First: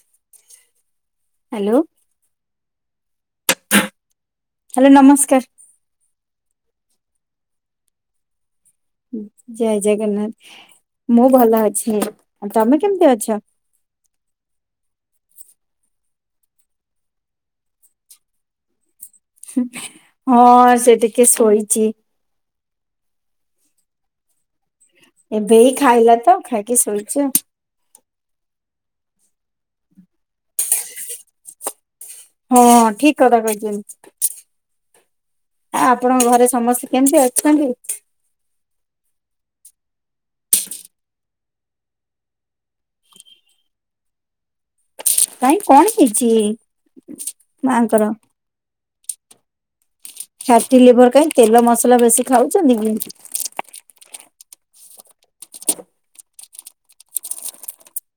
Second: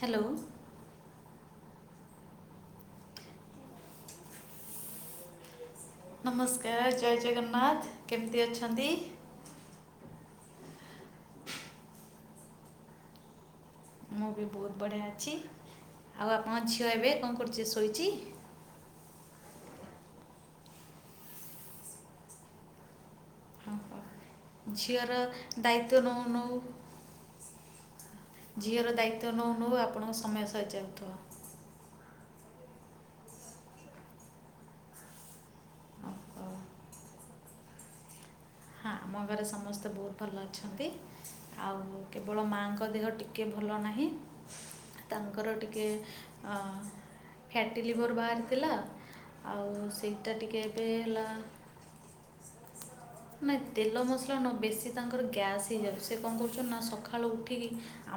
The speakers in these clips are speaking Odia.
ହ୍ୟାଲୋ। ହାଲୋ। ହାଲୋ ନମସ୍କାର। [inaudible] ନମସ୍କାର ଜୟ ଜଗନ୍ନାଥ କେମତି ଅଛନ୍ତି? ଜୟ ଜଗନ୍ନାଥ ମୁଁ ଭଲ ଅଛି ଆଉ ତମେ କେମତି ଅଛ? ମୁଁ ବି ବୋହୁତ ବଢିଆ ଅଛି ଆଉ ଆପଣଙ୍କ ଝିଅ ଏବେ କଁ କରୁଚି ଶୋଇଚି? ହୁଁ ହଁ ସେ ଟିକେ ଶୋଇଚି। ହଁ, ହଁ। ଝିଅର ଏବେ ଏଇ ଦାୟିତ୍ୱ ଖାଇଲା ନେଉ ତ ନେଉ ଖାଇକି ଶୋଇଚି ଆଉ। ଝିଅର ଦାୟିତ୍ଵ ନଉ ନଉ ଆପଣଙ୍କ ସମୟ ସରିଯାଉଥୁବ। ହଁ ଠିକ୍ କଥା କହିଛନ୍ତି। ଆ ହଁ, ଆପଣଙ୍କ ଘରେ ହଁ। ସମସ୍ତେ କେମତି ଅଛନ୍ତି? ହଁ ଆମ ଘରେ ସମସ୍ତେ ବୋହୁତ ଭଲ ଅଛନ୍ତି। ଆଉ କେବଳ ମାଙ୍କ ଦେହ ଟିକେ ଭଲ ନାହିଁ। ତାଙ୍କର କାଇଁ କଣ ଟିକେ ହେଇଛି ଆଁ ଫ୍ୟାଟି ମାଆଙ୍କର? ଲିଭର୍ ବାହାରିଥିଲା। ଆଉ ସେଇଟା ଟିକେ ଫ୍ୟାଟି ଏବେ ଲିଭର କାଇଁ? ହେଲା ତେଲ ମସଲା ବେଶୀ ଖାଉଛନ୍ତି କି? ନାଇ ତେଲ ମସଲା ନ, ବେଶୀ ତାଙ୍କର ଗ୍ୟାସ୍ ହେଇଯାଉଛି। ସେ କଣ କରୁଛନ୍ତି ନା, ସକାଳୁ ଉଠିକି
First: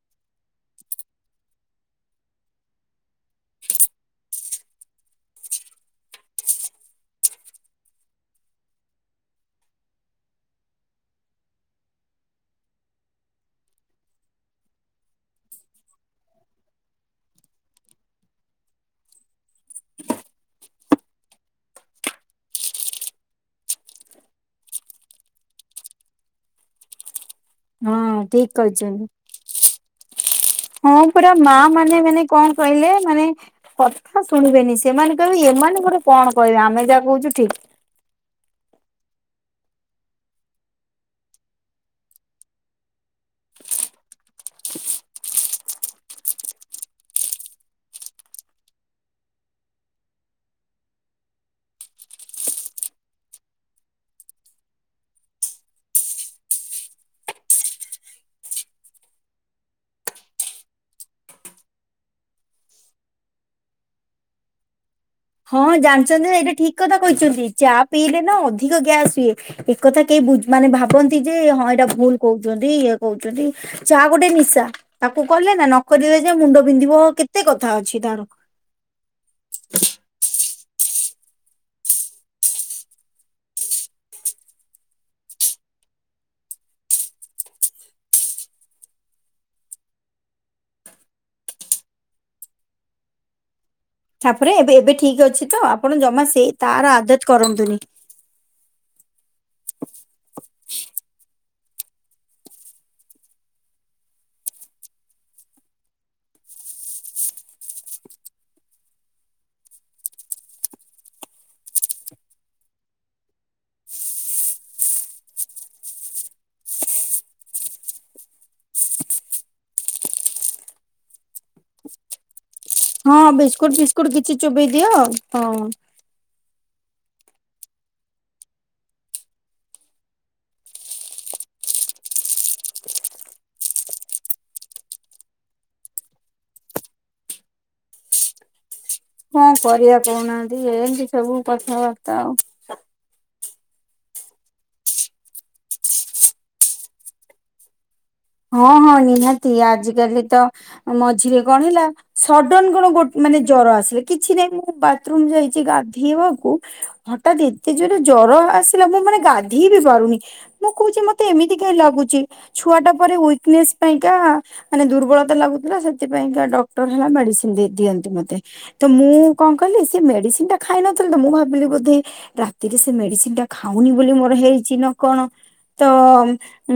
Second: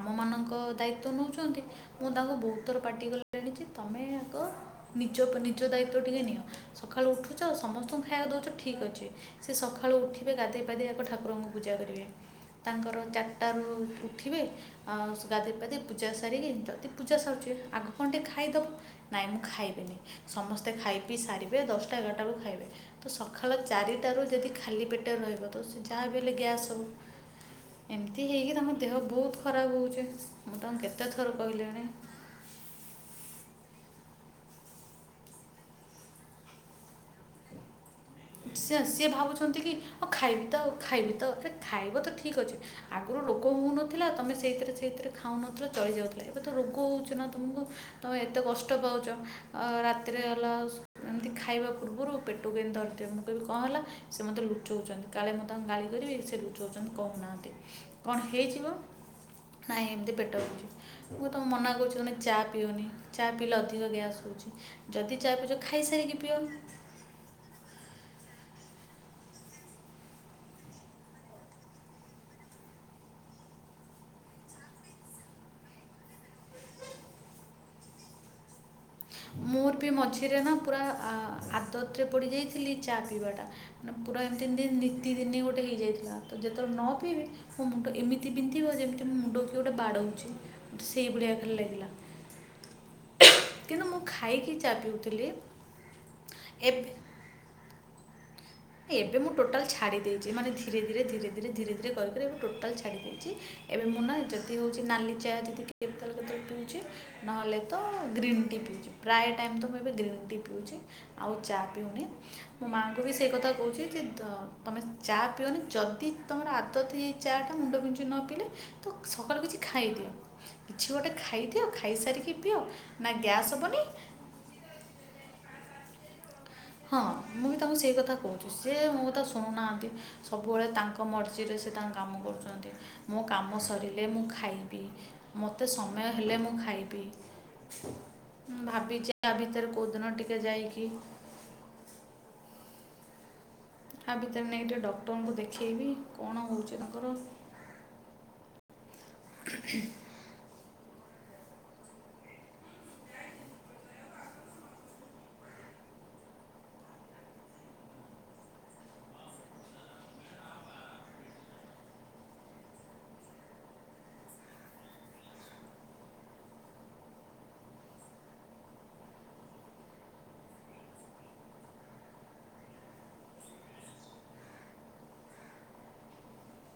ଆମମାନଙ୍କ ଦାୟିତ୍ୱ ନଉଛନ୍ତି। ମୁଁ ତାଙ୍କୁ ବହୁତ ଥର ପାଟି କଲିଣି ଯେ, ତମେ ଆଗ ନିଜ ପ-ନିଜ ଦାୟିତ୍ଵ ଟିକେ ନିଅ। ସକାଳୁ ଉଠୁଛ। ସମସ୍ତଙ୍କୁ ଖାଇବାକୁ ଦଉଛ ଠିକ୍ ଅଛି। ସେ ସକା ସକାଳୁ ଉଠିବେ, ଗାଧେଇ ପାଧେଇ ଆଗ ଠାକୁରଙ୍କୁ ପୂଜା କରିବେ। ତାଙ୍କର ଚାରିଟାରୁ ଉ-ଉଠିବେ। ଆଁ ସୁ-ଗାଧେଇ ପାଧେଇ, ପୂଜା ସାରିକି, ଯଦି ପୂଜା ସରୁଛି, ଆଗ କଣ ଟିକେ ଖାଇଦବୁ? ନାଇଁ ମୁଁ ଖାଇବିନି। ସମସ୍ତେ ଖାଇ ପିଇ ସାରିବେ, ଦଶଟା ଏଗାରଟା ବେଳକୁ ଖାଇବେ। ତ ସକାଳ ଚାରିଟାରୁ ଯଦି ଖାଲି ପେଟରେ ରହିବ, ତ ସ-ଯାହା ବି ହେଲେ ଗ୍ୟାସ୍ ହବ। ହଁ ଏମିତି ଠିକ ହେଇକି ତାଙ୍କ ଦେହ କହିଛନ୍ତି। ବହୁତ ଖରାପ ହଉଛି। ମୁଁ ତାଙ୍କୁ ହଁ କେତେ ପୁରା ଥର ମା କହିଲିଣି। ମାନେ ମାନେ କଣ କହିଲେ? ମାନେ କଥା ଶୁଣିବେନି। ସେମାନେ କହିବେ, ଏମାନେ ଗୋଟେ କଣ କହିବେ? ଆମେ ଯାହା କହୁଛୁ ଠିକ୍। ସେୟା ସିଏ ଭାବୁଛନ୍ତି କି, ହଁ ଖାଇବି ତ, ଆଉ ଖାଇବି ତ। ଆରେ ଖାଇବ ତ ଠିକ୍ ଅଛି। ଆଗରୁ ରୋଗ ହଉନଥିଲା। ତମେ ସେଇଥିରେ ସେଇଥିରେ ଖାଉନଥିଲ ଚଳି ଯାଉଥିଲା। ଏବେ ତ ରୋଗ ହଉଛି ନା ତମକୁ। ତ ଏତେ କଷ୍ଟ ପାଉଛ। ଆ ରାତିରେ ହେଲା ସ-ଏମିତି ଖାଇବା ପୂର୍ବରୁ ପେଟକୁ ଏମିତି ଧରି ଥିବେ। ମୁଁ କହିବି କଣ ହେଲା? ସେ ମୋତେ ଲୁଚଉଛନ୍ତି। କାଳେ ମୁଁ ତାଙ୍କୁ ଗାଳି କରିବି, ସେ ଲୁଚଉଛନ୍ତି କହୁନାହାଁନ୍ତି। କଣ ହେଇଛି ମଁ? ନାଇଁ ଏମିତି ପେଟ ହଉଛି। ମୁ ତମଁ ମନା କରୁଛି, ତମେ ଚା' ପିଅନି। ଚା' ପିଇଲେ ଅଧିକ ଗ୍ୟାସ୍ ହଉଛି। ଯଦି ଚା' ପିଉଚ ଖାଇସାରିକି ପିଅ। ଠିକ୍ କଥା କହିଛନ୍ତି। ଚା' ପିଇଲେ ନା ଅଧିକ ଗ୍ୟାସ୍ ହୁଏ। ଏକଥା କେହିବୁଝୁ, ମାନେ ଭାବନ୍ତି ଯେ ହଁ, ଏଇଟା ଭୁଲ କହୁଛନ୍ତି ଇଏ କହୁଛନ୍ତି। ଚା' ଗୋଟେ ନିଶା। ତାକୁ କଲେ ନା ନକରିଲେ ଯେ ମୁଣ୍ଡ ବିନ୍ଧିବ। କେତେ କଥା ଅଛି ତାର ହୁଁ [unintelligible] ମୋର ବି ମଝି ସେଥିରେ ନା ପୁରା ଆ-ଆଦତରେ ପଡ଼ିଯାଇଥିଲି ଚା ପିଇବାଟା। ମାନେ ପୁରା ଏମିତି ଦି ନିତି ଦିନି ଗୋଟେ ହେଇଯାଇଥିଲା। ତ ଯେତେବେଳେ ନ ପିଇବି ମୋ ମୁଣ୍ଡ ଏମିତି ବିନ୍ଧିବ ଯେମିତି ମୋ ମୁଣ୍ଡ କିଏ ଗୋଟେ ବାଡ଼ଉଛି ମତେ ସେଇ ଭଳିଆ ଖାଲି ଲାଗିଲା। କିନ୍ତୁ ମୁଁ ଖାଇକି ତା'ପରେ ଚା ଏବେ ଏବେ ଠିକ୍ ପିଉଥିଲି ଅଛି ତ। ଆପଣ ଜମା ସେଇ ଏବେ ତାର ଆଦତ କରନ୍ତୁନି। ଏବେ ମୁଁ ଟୋଟାଲ୍ ଛାଡ଼ି ଦେଇଛି। ମାନେ ଧୀରେ ଧୀରେ ଧୀରେ ଧୀରେ ଧୀରେ କରି କରି, ଏବେ ଟୋଟାଲ୍ ଛାଡ଼ି ଦେଇଛି। ଏବେ ମୁଁ ନା ଯଦି ହଉଛି ନାଲି ଚା ଯଦି କେତେ ବେଳେ କେତେବେଳେ। ପିଉଛି ନହେଲେ ତ ଗ୍ରୀନ୍ ଟି ପିଉଛି। ପ୍ରାୟ ଟାଇମ୍ ତ ମୁଁ ଏବେ ଗ୍ରୀନ୍ ଟି ପିଉଛି। ଆଉ ଚା' ପିଉନି। ମୋ ମାଆଙ୍କୁ ବି ସେଇ କଥା କହୁଛି ଯେ, ତମେ ଚା' ପିଅନି। ଯଦି ତମର ଆଦତ ହେଇ ଯାଇଛି ଚା' ଟା ମୁଣ୍ଡ ବିିନ୍ଧୁଛି ନ ପିଇଲେ ତ ସକାଳୁ କିଛି ଖାଇଦିଅ। କିଛି ଗୋଟେ ଖାଇଦିଅ ଖାଇସାରିକି ପିଅ ନା ହଁ, ଗ୍ୟାସ୍ ବିସ୍କୁଟ୍ ହେବନି ଫିସ୍କୁଟ୍ କିଛି ଚୋବେେଇ ଦିଅ, ହଁ ହଁ, ମୁଁ ବି ତାଙ୍କୁ ସେଇ କଥା କହୁଛି। ସି ମୋ କଥା ଶୁଣୁନାହାଁନ୍ତି ସବୁବେଳେ ତାଙ୍କ ଙ୍କ ମର୍ଜିରେ ସେ ତାଙ୍କ କାମ କରୁଛନ୍ତି। ମୋ କାମ ସରିଲେ ମୁଁ ଖାଇବି। ମତେ ସମୟ ହେଲେ ମୁଁ ଖାଇବି। ମୁଁ ଭାବିଛି ଆ କଣ ଭିତରେ କରିବା କେଉଁଦିନ ଟିକେ କହୁନାହାଁନ୍ତି? ଯାଇକି ଏମିତି ସବୁ କଥାବାର୍ତ୍ତା ଆଉ। ଆ ଭିତରେ ନେଇକି ଟିକେ ଡକ୍ଟରଙ୍କୁ ଦେଖେଇବି, କଣ ହଉଛି ତାଙ୍କର? ହଁ, ହଁ, ନିହାତି, ଆଜିକାଲି ତ ମଝିରେ କଣ ହେଲା ସଡନ୍ କଣ ଗୋଟ୍ ମାନେ ଜର ଆସିଲା। କିଛି ନାହିଁ ମୁଁ ବାଥ୍ ରୁମ୍ ଯାଇଛି ଗାଧେଇବାକୁ ହଠାତ୍ ଏତେ ଯୋରେ ଜର ଆସିଲା, ମୁଁ ମାନେ ଗାଧେଇ ବି ପାରୁନି ମୁଁ କହୁଛି ମତେ ଏମିତି କାଇଁ ଲାଗୁଛି? ଛୁଆ ଟା ପରେ ୱିକ୍ ନେସ ପାଇଁକା, ମାନେ ଦୁର୍ବଳତା ଲାଗୁଥିଲା। ସେଥିପାଇଁ କା ଡକ୍ଟର ହେଲା ମେଡିସିନ୍ ଦେଇ ଦିଅନ୍ତି ମୋତେ। ତ ମୁଁ କଣ କହିଲି? ସେ ମେଡିସିନ୍ ଟା ଖାଇ ନଥିଲ ତ ମୁଁ ଭାବିଲି ବୋଧେ ରାତିରେ ସେ ମେଡିସିନ୍ ଟା ଖାଉନି ବୋଲି ମୋର ହେଇଛି ନା କଣ! ତ,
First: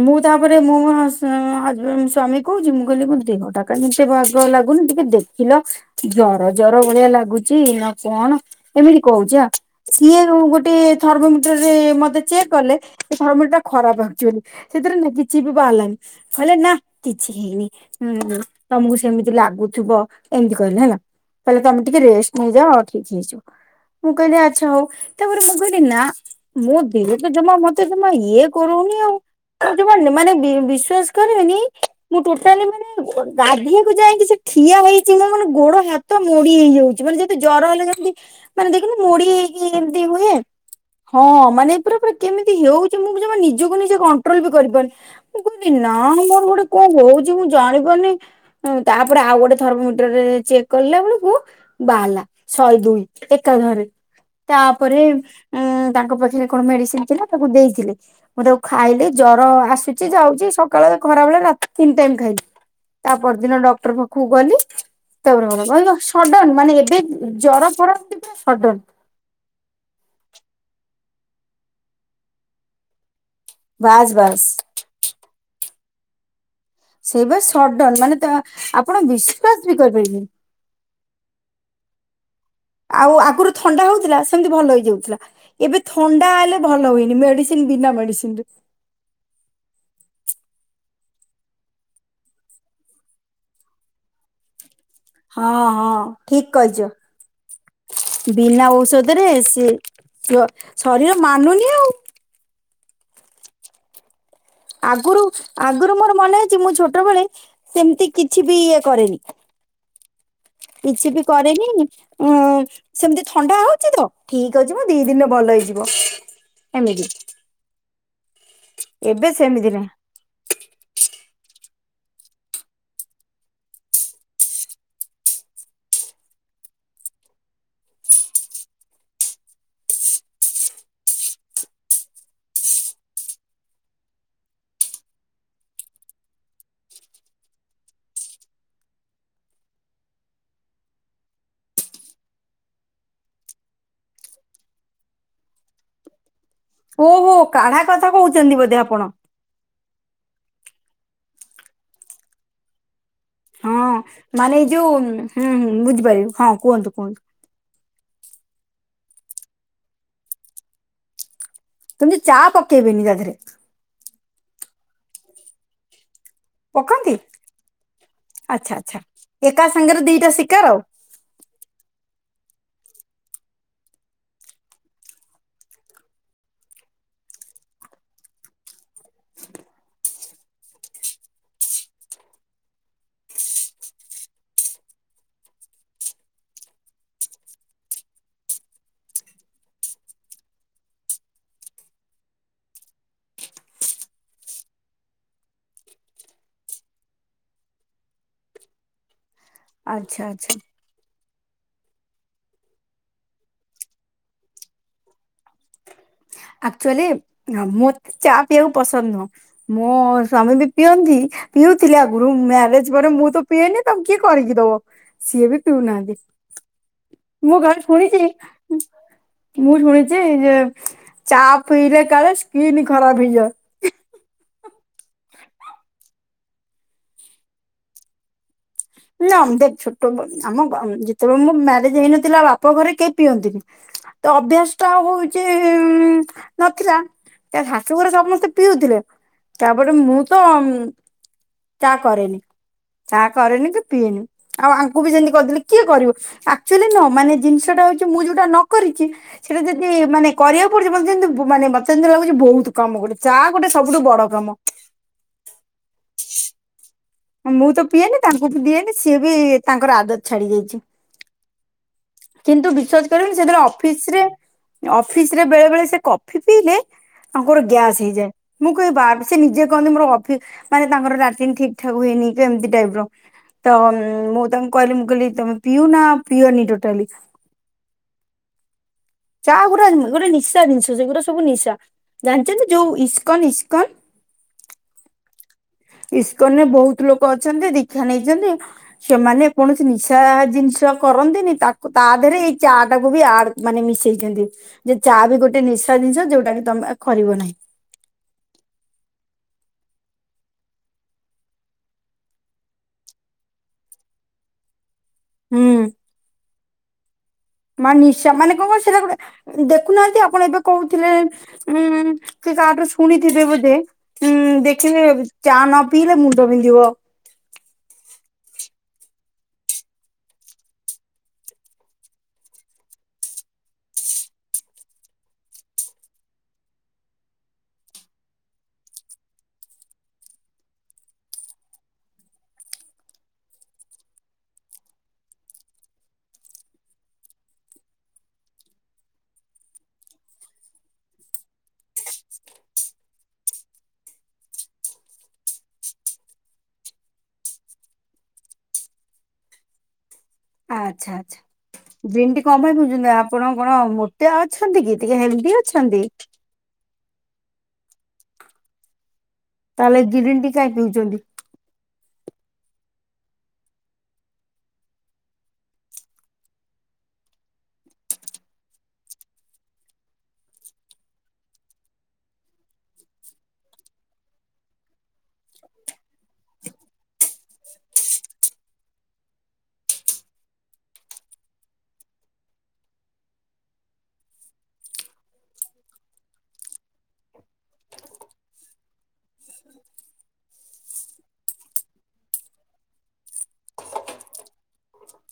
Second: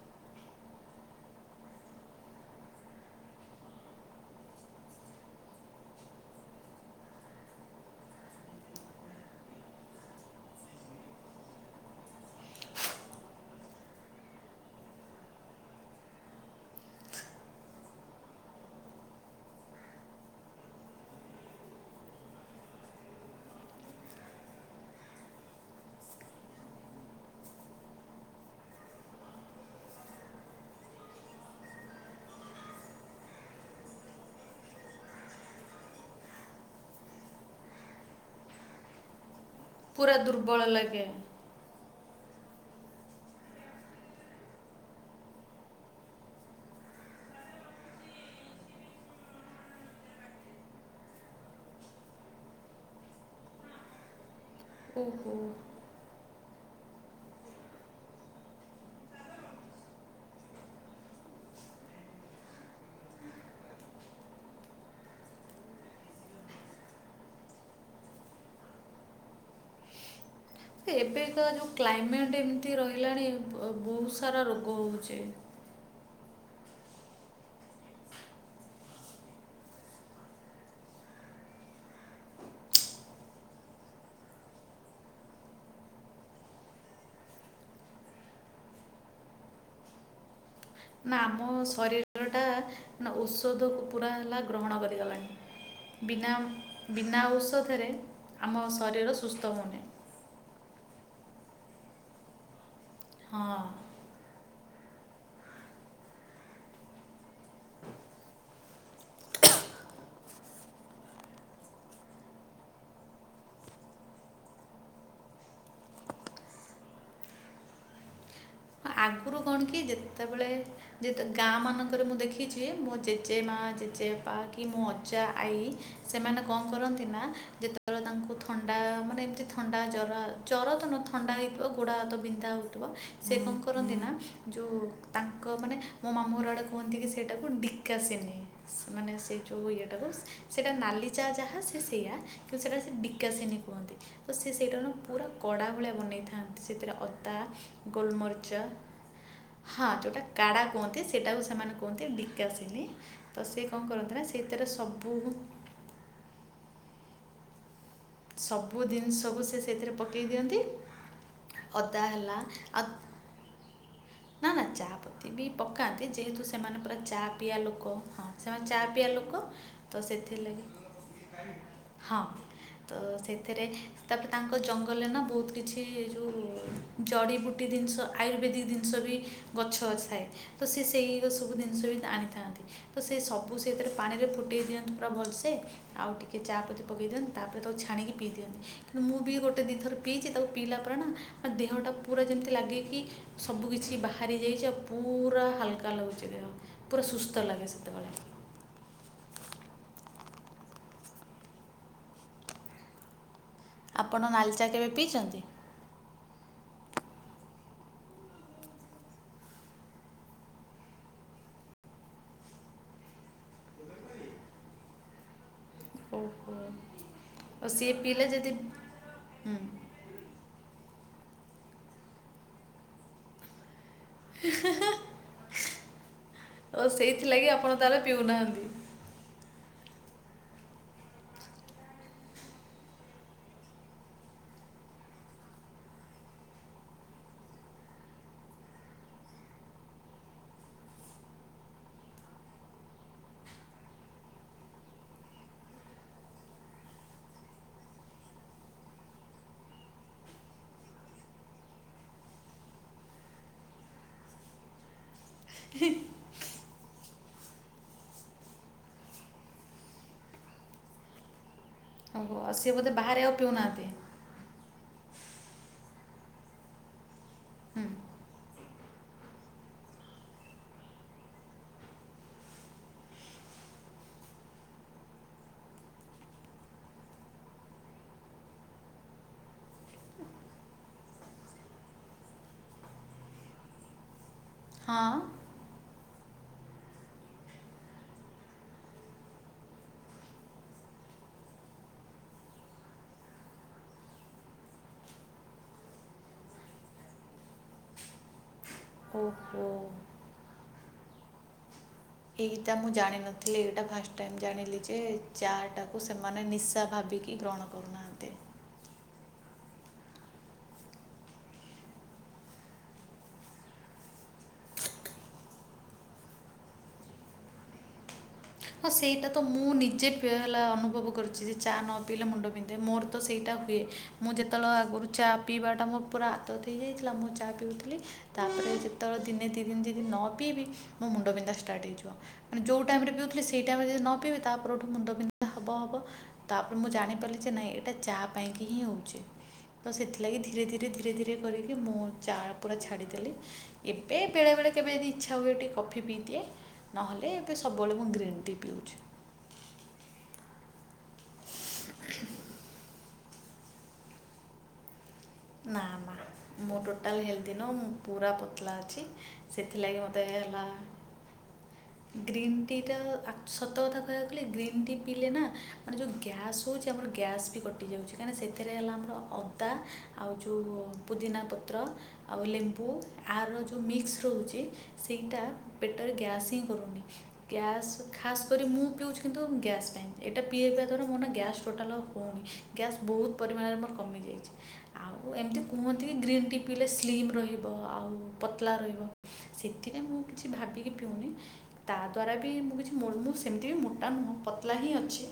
ମୁଁ ତା'ପରେ ମୁଁ ହସ୍ ଅଁ ହଜ୍ବେ ସ୍ଵାମୀ କୁ କହୁଛି, ମୁଁ କହିଲି କ ଦେହ ଟା କାଇଁ ବାଗ ଲାଗୁନି, ଟିକେ ଦେଖିଲ। ଜର ଜର ଭଳିଆ ଲାଗୁଛି ନା, କଣ? ଏମିତି କହୁଛ। ସିଏ ଗୋଟେ ଥର୍ମୋମିଟରରେ ମତେ ଚେକ୍ କଲେ ଥର୍ମୋମିଟର ଟା ଖରାପ ଆକ୍ଚୁଏଲୀ। ସେଥିରେ ନା କିଛି ବି ବାହାରିଲାନି କହିଲେ ନା କିଛି ହେଇନି। ହୁଁ ତମକୁ ସେମିତି ଲାଗୁଥିବ ଏମିତି କହିଲେ ହେଲା। ତାହଲେ ତମେ ଟିକେ ରେଷ୍ଟ୍ ନେଇଯାଅ ଆଉ ଠିକ୍ ହେଇଯିବ। ମୁଁ କହିଲି ଆଚ୍ଛା ହଉ ତାପରେ ମୁଁ କହିଲି ନା ମୁଁ ଦେହ ତ ଜମା ମତେ ଜମା ଇଏ କରୁନି ଆଉ ଜମା ମାନେ ମାନେ ବିସ ଶ୍ୱାସ କରିବେନି ମୁଁ ଟୋଟାଲୀ ମୁଁ ଗାଧିଆକୁ ଯାଇକି ସେ ଠିଆ ହେଇଛି ମୁଁ ମାନେ ଗୋଡ ହାତ ମୋଡି ହେଇଯାଉଛି ମାନେ ଯର ହେଲେ ଯେମିତି ମାନେ ଦେଖିଲି ମୁଡି଼ ହେଇକି ଏମତି ପୁରା ଭଳିଆ ଦୁର୍ବଳ ଲାଗେ ହଁ ମାନେ ପୁରା ପୁରି କେମିତି ହଉଛି ମୁଁ ନିଜକୁ ନିଜେ କଣ୍ଟ୍ରୋଲ ବି କରିପାରୁନି। ମୁଁ ନା ମୋର ଗୋଟେ କଣ ହଉଛି ମୁଁ ଜାଣି ପାରୁନି ହୁଁ ତାପରେ ଆଉ ଗୋଟେ ଥର୍ମୋମିଟରରେ ଚେକ୍ କଲା ବେଳକୁୁ ବାଲା ଶହେ ଦୁଇ ଏକାଧରେ ତାପରେ ଓହୋ ତାଙ୍କ ପାଖରେ କଣ ମେଡିସିନ ଥିଲା ତାକୁ ଦେଇଥିଲି ମୁଁ ତାକୁ ଖାଇଲି ଜର ଆସୁଛି ଯାଉଛି ସକାଳେ ଖରା ବଳେ ରାତି ତିନି ଟାଇ ଖାଇଲି ତା ପରଦିନ ଡକ୍ଟର ପାଖକୁ ଗଲି ସଡନ ମାନେ ଏବେ ଜର ପନ୍ତି ସଡନ। ଏବେତ ଯେଉ କ୍ଲାଇମେଟ୍ ଏମିତି ରହିଲାଣି ବାସ୍ ବହୁତ ସାରା ବାସ୍। ରୋଗ ହଉଛେ। ସେଇ ବା ସଡନ ମାନେ ତ ଆପଣ ବିଶ୍ଵାସ ବି କରିପାରିବେନି। ହ [unintelligible] ଆଉ ଆଗୁରୁ ଥଣ୍ଡା ହଉଥିଲା, ସେମିତି ଭଲ ହେଇଯାଉଥିଲା। ଏବେ ଥଣ୍ଡା ହେଲେ ଭଲ ହୁଏନି, ମେଡିସିନ ବିନା ମେଡିସିନ ରେ। ନା ଆମ ଶରୀରଟା ନା ଔଷଧକୁ ପୁରା ହେଲା ଗ୍ରହଣ ହଁ ହଁ କରିଗଲାଣି। ବିନା ଠିକ କହିଛ। ବିନା ଔଷଧରେ ଆମ ଶରୀର ସୁସ୍ଥ ହଉନାଇଁ। ର ଶରୀର ମାନୁନି ଆଉ। ହଁ। ଆଗରୁ, ଆଗରୁ ମୋର ମନେ ଅଛି ମୁଁ ଛୋଟବେଳେ ସେମିତି କିଛି ବି ଇଏ କରେନି। କିଛି ବି କରେନି। ଉ ସେମିତି ଥଣ୍ଡା ହଉଛି ତ ଠିକ ଅଛିିମ ଦି ଦିନରେ ଭଲ ହେଇଯିବ। ଏମିତି। ଅ ଏବେ ଆଗରୁ କଣ ସେମିତି କି ନାହିଁ ଯେତେବେଳେ ଯେତ ଗାଁ ମାନଙ୍କରେ ମୁଁ ଦେଖିଛି ମୋ ଜେଜେ ମା, ଜେଜେ ବାପା କି ମୋ ଅଜା, ଆଈ ସେମାନେ କଣ କରନ୍ତି ନା ଯେତେବେଳେ ତାଙ୍କୁ ଥଣ୍ଡା ମାନେ ଏମିତି ଥଣ୍ଡା ଜର ଆ ଜର ତ ନୁହଁ ଥଣ୍ଡା ହେଇଥିବ ଗୋଡ଼ ହାତ ବିନ୍ଧା ହେଉଥିବ ସେ କଣ କରନ୍ତି ନା ଯୋଉ ତାଙ୍କ ମାନେ ମୋ ମାମୁଁ ଘର ଆଡ଼େ କୁହନ୍ତି କି ସେଇଟାକୁ ଢିଙ୍କାସିନି। ମାନେ ସେ ଯୋଉ ଇଏଟାକୁ, ସେଇଟା ନାଲି ଚା ଯାହା ସେ ସେଇଆ। ତ ସେଇଟା ସେ ବିକାଶିନି କୁହନ୍ତି। ତ ସେ ସେଇଟା ନା ପୁରା କଡ଼ା ଭଳିଆ ବନେଇଥାନ୍ତି। ସେଥିରେ ଓହୋ ଅଦା, କାଢା କଥା କହୁଛନ୍ତି ଗୋଲମରିଚ ବୋଧେ ଆପଣ ହଁ ଯୋଉଟା କାଡା କୁହନ୍ତି ସେଇଟାକୁ ସେମାନେ କୁହନ୍ତି ଡ଼ିକାସିିନୀ। ତ ସେ ହଁ କଣ କରନ୍ତି ନା ମାନେ ଏଇ ସେଇତେରେ ଯୋଉ ସବୁ କୁ ହୁଁ ହୁଁ ବୁଝିପାରିବି। ହଁ କୁହନ୍ତୁ, କୁହନ୍ତୁ ସବୁ ଦିନିଷକୁୁ ସେ ସେଇଥିରେ ପକେଇ ଦିଅନ୍ତି ଅଦା ତମତି ଚା ହେଲା ଆଉ [unintelligible] ହଁ ହଁ ଚାହା ପତି ବି ପକାନ୍ତି ଯେହେତୁ ସେ ସେମାନେ ପୁରା ପକାନ୍ତି ଚା ପିଆ ଲୋକ। ହଁ ସେମାନେ ଆଚ୍ଛା ଚା ଆଚ୍ଛା ପିଆ ଲୋକ ଏକା ସାଙ୍ଗରେ ତ ଦିଟା ସେଥଲାଗି ଶିକାର ଆଉ ଆ ହଁ। ତ ସେଥେରେ ତାପରେ ତାଙ୍କ ଜଙ୍ଗଲରେ ନା ବହୁତ କିଛି ଯୋଉ ଜଡ଼ିିବୁଟି ଜିନିଷ ଆୟୁର୍ବେଦିକ ଜିନିଷ ଜିନିଷ ବି ଗଛ ଥାଏ ତ ସେଇର ସବୁ ଜିନିଷ ବି ଆାଣିଥାନ୍ତି। ତ ସେ ସବୁ ସେଥିରେ ପାଣିରେ ଫୁଟେଇ ଦିଅନ୍ତିୁ ପୁରା ଭଲସେ ଆଉ ଟିକିେ ଚା ପତି ପକେଇ ଦିଅନ୍ତି ତାପରେ ତାକୁ ଛାିଣିକି ପିଇ ଦିଅନ୍ତି। କିନ୍ତୁ ମୁଁ ବି ଗୋଟେ ଦି ଥର ପିଇଛି ତାକୁ ପିଇଲା ପରେ ନା ଆ ଦେହ ଟା ପୁରା ଯେମତି ଲାଗେ କି ସବୁକିଛି ବାହାରି ଯାଇଛି ଆଉ ପୁରା ହାଲକା ଲାଗୁଛି ଦେହ ପୁରା ସୁସ୍ଥ ଲାଗେ ସେତେବେଳେ। ଆଚ୍ଛା ଆଚ୍ଛା। ଆପଣ ନାଲିଚା କେବେ ପିଇଛନ୍ତି? ଆକ୍ଚୁଆଲି ମୁଁ ଚା ପିଇଆକୁ ପସନ୍ଦ ନୁହଁ। ମୋ ସ୍ଵାମୀ ବି ପିଅନ୍ତି। ପିଉଥିଲେ ଆଗରୁ ମ୍ୟାରେଜ ପରେ ମୁଁ ତ ପିଏନି ତାଙ୍କୁ କିଏ କରିକି ଦବ? ସିଏ ବି ପିଉନାହାନ୍ତି। ଓହୋ ମୁଁ ଆଉ ଘରେ ସିଏ ପିଇଲେ ଶୁଣିଛି ଯଦି ହୁଁ ମୁଁ ନୁହେଁ। ଯେ ଏ ଚା ପିଇଲେ କାଳେ ସ୍କିନ୍ ଖରାପ ହେଇଯାଏ। [inaudible] ତ ସେଇଥିଲାଗି ଆପଣ ତାହେଲେ ପିଉନାହାନ୍ତି? ନା ଦେ ଛୋଟ ବେଳୁ ଆମ ଘ ଯେତେବେଳେ ମୁଁ ମ୍ୟାରେଜ ହେଇନଥିଲା ବାପ ଘରେ କେହି ପିଅନ୍ତିନି। ତ ଅଭ୍ୟାସ ଟା ହଉଚି ନଥିଲା। ତା ଶାଶୁ ଘରେ ସମସ୍ତେ ପିଉଥିଲେ। ତାପରେ ମୁଁ ତ ଚା କରେନି ଚା କରେନି କି ପିଏନି। ଆଉ ଆଙ୍କୁ ବି ସେମିତି କହିଥିଲି କିଏ କରିବ? ଆକ୍ଚୁଆଲି ନୁହଁ। ମାନେ ଜିନିଷଟା ହଉଛି ମୁଁ ଯୋଉଟା ନ କରିଛି। ସେଇଟା ଯଦି ମାନେ କରିବାକୁ ପଡୁଛି ମତେ ଯେମତି ମାନେ ମତେ ଯେମିତି ଲାଗୁଛି ବହୁତ କାମ ଗୋଟେ ଚା ଗୋଟେ ସବୁଠୁ ବଡ଼ କାମ। [inaudible] ମୁଁ ତ ପିଏନି ତାଙ୍କୁ ବି ଦିଏନି ସିଏ ବି ତାଙ୍କର ଆଦତ୍ ଛାଡ଼ି ଯାଇଛି। ଓହୋ ଆଉ କିନ୍ତୁ ସିଏ ବୋଧେ ବିଶ୍ୱାସ ବାହାରେ ଆଉ କରିବେନି ସେ ଯେତେବେଳେ ପିଉନାହାନ୍ତି ଅଫିସ ରେ ଅଫିସ୍ ରେ ବେଳେ ବେଳେ ସେ କଫି ପିଇଲେ ତାଙ୍କର ହୁଁ ଗ୍ୟାସ୍ ହେଇଯାଏ। ମୁଁ କହିବି [unintelligible] ସେ ନିଜେ କହନ୍ତି ମୋର ଅଫିସ୍ ମାନେ ତାଙ୍କର ଲାଟିନ ଠିକ ବଥା ହୁଏନି ଯେ ଏମିତି ଟାଇପ୍ ର ତ ମୁଁ ତାଙ୍କୁ କହିଲି ମୁଁ କହିଲି ତମେ ପିଉ ନ ପିଅନି ଟୋଟାଲି। ଚା ଗୁଡା ଗୋଟେ ନିଶା ଜିନିଷ ସେଗୁଡାକ ସବୁ ନିଶା ଜାଣିଛନ୍ତି। ଯୋଉ ଇସ୍କନ ଇସ୍କନ ହଁ। ଇସ୍କନରେ ବହୁତ ଲୋକ ଅଛନ୍ତି ଦୀକ୍ଷା ନେଇଛନ୍ତି। ସେମାନେ କୌଣସି ନିଶା ଜିନିଷ କରନ୍ତିନି ତା ତା ଦେହରେ ଏଇ ଚା ଟାକୁ ବି ଆଡ ମାନେ ମିଶେଇଛନ୍ତି ଯେ ଚା ବି ଗୋଟେ ନିଶା ଜିନିଷ ଯୋଉଟା କି ତମେ କରିବ ନାହିଁ। ହଁ ହଁ। ଏଇଟା ମୁଁ ଜାଣିନଥିଲି ଏଇଟା ଫାଷ୍ଟ ଟାଇମ୍ ଜାଣିଲି ଯେ ଚା ହୁଁ ଟାକୁ ସେମାନେ ନିଶା ଭାବିକି ଗ୍ରହଣ କର ମା ନିଶା ମାନେ କଣ [unintelligible] ସେଇଟା ଗୋଟେ ଦେଖୁନାହାନ୍ତି ଆପଣ ଏବେ କହୁଥିଲେ ହୁଁମ୍ ସେ କାହାଠୁ ଶୁଣିଥିବେ ବୋଧେ। ହୁଁମ୍ ଦେଖିଲେ ଚା ନ ପିଇଲେ ମୁଣ୍ଡ ପିନ୍ଧିବ। ହଁ ସେଇଟା ତ ମୁଁ ନିଜେ ଫେର୍ ହେଲା ଅନୁଭବ କରୁଛି ଯେ ଚା ନ ପିଇଲେ ମୁଣ୍ଡ ବିିନ୍ଧି ଯେ ମୋର ତ ସେଇଟା ହୁଏ। ମୁଁ ଯେତେବେଳେ ଆଗରୁ ଚା ପିଇବାଟା ମୋର ପୁରା ଆଦତ୍ ହେଇଯାଇଥିଲା ମୁଁ ଚା ପିଉଥିଲି ତାପରେ ଯେତେବେଳେ ଦିନେ ଦି ଦିନ ଯଦି ନ ପିଇବି ମୋ ମୁଣ୍ଡ ବିିନ୍ଧା ଷ୍ଟାର୍ଟ ହେଇଯିବ। ମାନେ ଯୋଉ ଟାଇମ୍ ରେ ପିଉଥିଲେ ସେଇ ଟାଇମ୍ ଯଦି ନ ପିଇବି ତାପରଠୁ ମୁଣ୍ଡ ବିିନ୍ଧା ହବ ହବ। ତପରେ ମୁଁ ଜାଣିପାରିଲି ଯେ ନାଇଁ ଏଇଟା ଚା ପାଇଁକି ହିଁ ହଉଛି। ତ ସେଥିଲାଗି ଧୀରେ ଧୀରେ ଧୀରେ ଧୀରେ କରିକି ମୁଁ ଚା ପୁରା ଛାଡ଼ିଦେଲି। ଏବେ ବେଳେବେଳେ କେବେ ଯଦି ଇଚ୍ଛା ହୁଏ ଟିକେ କଫି ପିଇ ଦିଏ ନହେଲେ ଏବେ ସବୁବେଳେ ମୁଁ ଗ୍ରୀନ୍ ଦି ପିଉଛି। ଆଚ୍ଛା ଆଚ୍ଛା ଗ୍ରୀନ ଟି କଣ ପାଇଁ ପିଉଛନ୍ତି? ଆପଣ କଣ ମୋଟା ଅଛନ୍ତି କି? ଟିକେ ହେଲଦି ନା ନା ମୁଁ ଟୋଟାଲ ହେଲ୍ଦି ନୁହଁ ମୁଁ ପୁରା ପତଲା ଅଛି। ସେଥିଲାଗି ତାହେଲେ ମୋତେ ଗ୍ରୀନ୍ ଟି ହେଲା। କାଇଁ ପିଉଛନ୍ତି ଗ୍ରୀନ୍ ଟି ଟା ଆକ ସତ କଥା କହିବାକୁ ଗଲେ ଗ୍ରୀନ୍ ଟି ପିଇଲେ ନା ମାନେ ଯେଉଁ ଗ୍ୟାସ୍ ହଉଛି ଆମର ଗ୍ୟାସ୍ କଟି ଯାଉଛି କାହିଁକିନା ସେଥିରେ ହେଲା ଆମର ଅଦା ଆଉ ଯଉ ପୁଦିନା ପତ୍ର ଆଉ ଲେମ୍ବୁ ଆର ଯୋଉ ମିକ୍ସ ରହୁଛି ସେଇଟା ପେଟରେ ଗ୍ୟାସ୍ ହିଁ କରୁନି। ଗ୍ୟାସ୍ ଖାସ୍ କରି ମୁଁ ପିଉଛି କିନ୍ତୁ ଗ୍ୟାସ୍ ପାଇଁ ଏଇଟା ପିଇବା ଦ୍ଵାରା ମୋର ନା ଗ୍ୟାସ୍ ଟୋଟାଲ ଆଉ ହୋଉନି। ଗ୍ୟାସ୍ ବୋହୁତ ପରିମାଣରେ ମୋର କମିଯାଇଛି। ଆଉ ଏମିତି କୁହନ୍ତି କି ଗ୍ରୀନ୍ ଟି ପିଇଲେ ସ୍ଲିମ୍ ରହିବ ଆଉ ପତଲା ରହିବ। ସେଥିପାଇଁ ମୁଁ କିଛି ଭାବିକି ପିଉନି। ତା ଦ୍ୱାରା ବି ମୁଁ କିଛି [unintelligible] ମୁଁ ସେମିତି ବି ମୋଟା ନୁହଁ ପତଲା ହିଁ ଅଛି।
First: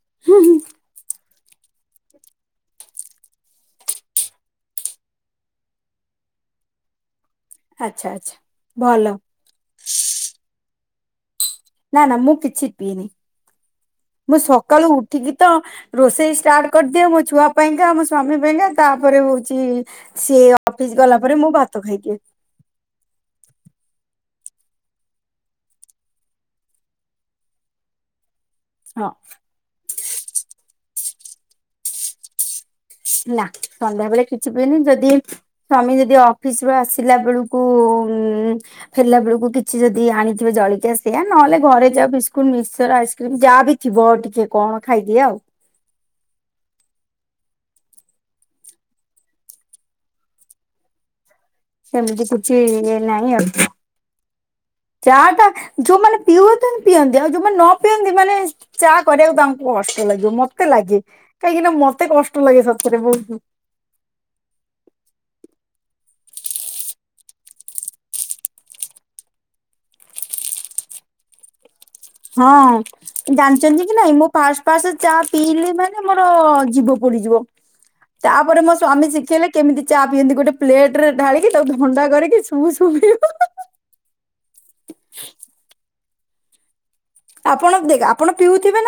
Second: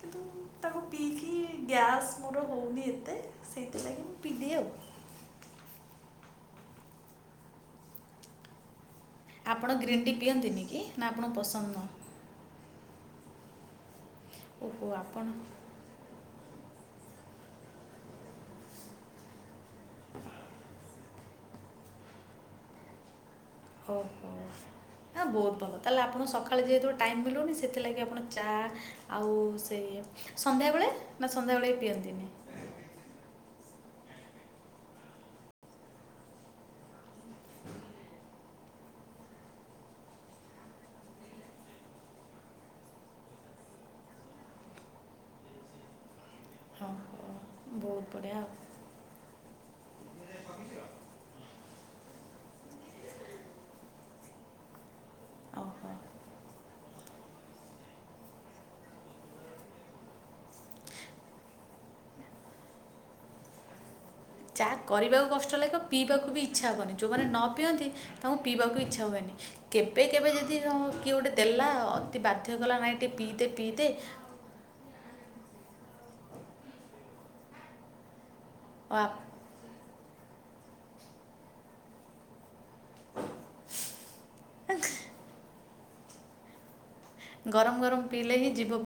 କିନ୍ତୁ ତାକୁ ପିଇକି ଗ୍ୟାସ୍ ମୋର ହୋଉନି ଏତେ। ସେଇଥି ଲାଗି ମୁଁ ପି ଦିଏ ଆଉ। ଆଚ୍ଛା ଆଚ୍ଛା ଭଲ। ଆପଣ ଗ୍ରୀନ୍ ଟି ପିଅନ୍ତିନି କି ନା ଆପଣଙ୍କୁ ପସନ୍ଦ ନୁହଁ? ନା ନା ମୁଁ କିଛି ପିଇନି। ମୁଁ ସକାଳୁ ଓହୋ ଆପଣ ଉଠିକି ତ ରୋଷେଇ ଷ୍ଟାର୍ଟ କରିଦିଅ ମୋ ଛୁଆ ପାଇଁକା ମୋ ସ୍ୱାମୀ ପାଇଁକା ତାପରେ ହୋଉଛି ସିଏ ଅ ଫିସ୍ ଗଲା ପରେ ମୁଁ ଭାତ ଖାଇଦିଏ। ଓହୋ। ହାଁ ବୋହୁତ ଭଲ ତାହେଲେ ଆପଣ ସକାଳେ ଯେହେତୁ ଟାଇମ୍ ମିଳୁନି ସେଥିଲାଗି ଆପଣ ଚା ହଁ ଆଉ ସେ ସନ୍ଧ୍ୟାବେଳେ ନା ସନ୍ଧ୍ୟା ବେଳେ ବି ପିଅନ୍ତିନି? ନା ସନ୍ଧ୍ୟା ବେଳେ କିଛି ପିଏନି ଯଦି ଏଇ ସ୍ଵାମୀ ଯଦି ଅଫିସ୍ ରୁ ଆସିଲା ବେଳକୁ ଉଁ ଫେରିଲା ବେଳକୁ କିଛି ଯଦି ଆଣିଥିବ ଜଳିକିଆ ସେୟଆ ନହେଲେ ଘରେ ଯା ବିସ୍କୁଟ ମିକ୍ସଚର ଆଇସ୍କ୍ରିମ ଯାହାବି ଥିବ ଟିକେ କଣ ଖାଇ ଦିଏ ଆଉ। ଓଁ ହୋ ବୋହୁତ ବଢ଼ିଆ ଆଉ। ସେମିତି କିଛି ଇଏ ନାହିଁ ଆଉ ଚାହା ଟା ଆଉ ଓହୋ ଯୋଉମାନେ ପିଉ [unintelligible] ପିଅନ୍ତି ଆଉ ଯୋଉମାନେ ନ ପିଅନ୍ତି ମାନେ ଚା କରିବାକୁ ତାଙ୍କୁ କଷ୍ଟ ଲାଗିବ। ମତେ ଲାଗେ। କାହିଁକି ନା ମତେ କଷ୍ଟ ଲାଗେ ସତରେ ବୋହୁତୁ। ଚା କରିବାକୁ କଷ୍ଟ ଲାଗିବ। ପିଇବାକୁ ବି ଇଚ୍ଛା ହବନି। ଯୋଉମାନେ ନ ପିଅନ୍ତି ତାଙ୍କୁ ପିଇବାକୁ ଇଚ୍ଛା ହୁଏନି। କେବେ କେବେ ଯଦି ଧର କିଏ ଗୋଟେ ଦେଲା ଅତି ବାଧ୍ୟ କଲା ହଁ ନାଇଁ ଟିକେ ପିଇଦେ ଜାଣିଛନ୍ତି ପିଇଦେ କି ନାଇଁ ମୁଁ ଫାଷ୍ଟ ଫାଷ୍ଟ ଚା ପିଇଲେ ମାନେ ମୋର ଜିଭ ପୋଡି଼ଯିବ। ତାପରେ ମୋ ସ୍ଵାମୀ ଆ- ଶିଖେଇଲେ କେମିତି ଚା ପିଅନ୍ତି ଗୋଟେ ପ୍ଲେଟ ରେ ଢାଳିକି ତାକୁ ଥଣ୍ଡା କରିକି ଶୁ ଶୁ ପିଇବ। ହାକ୍। ଆପଣ ଗରମ ଦେଖ ଗରମ ଆପଣ ପିଇଲେ ହିଁ ପିଉଥିବେ ଜିଭ ନା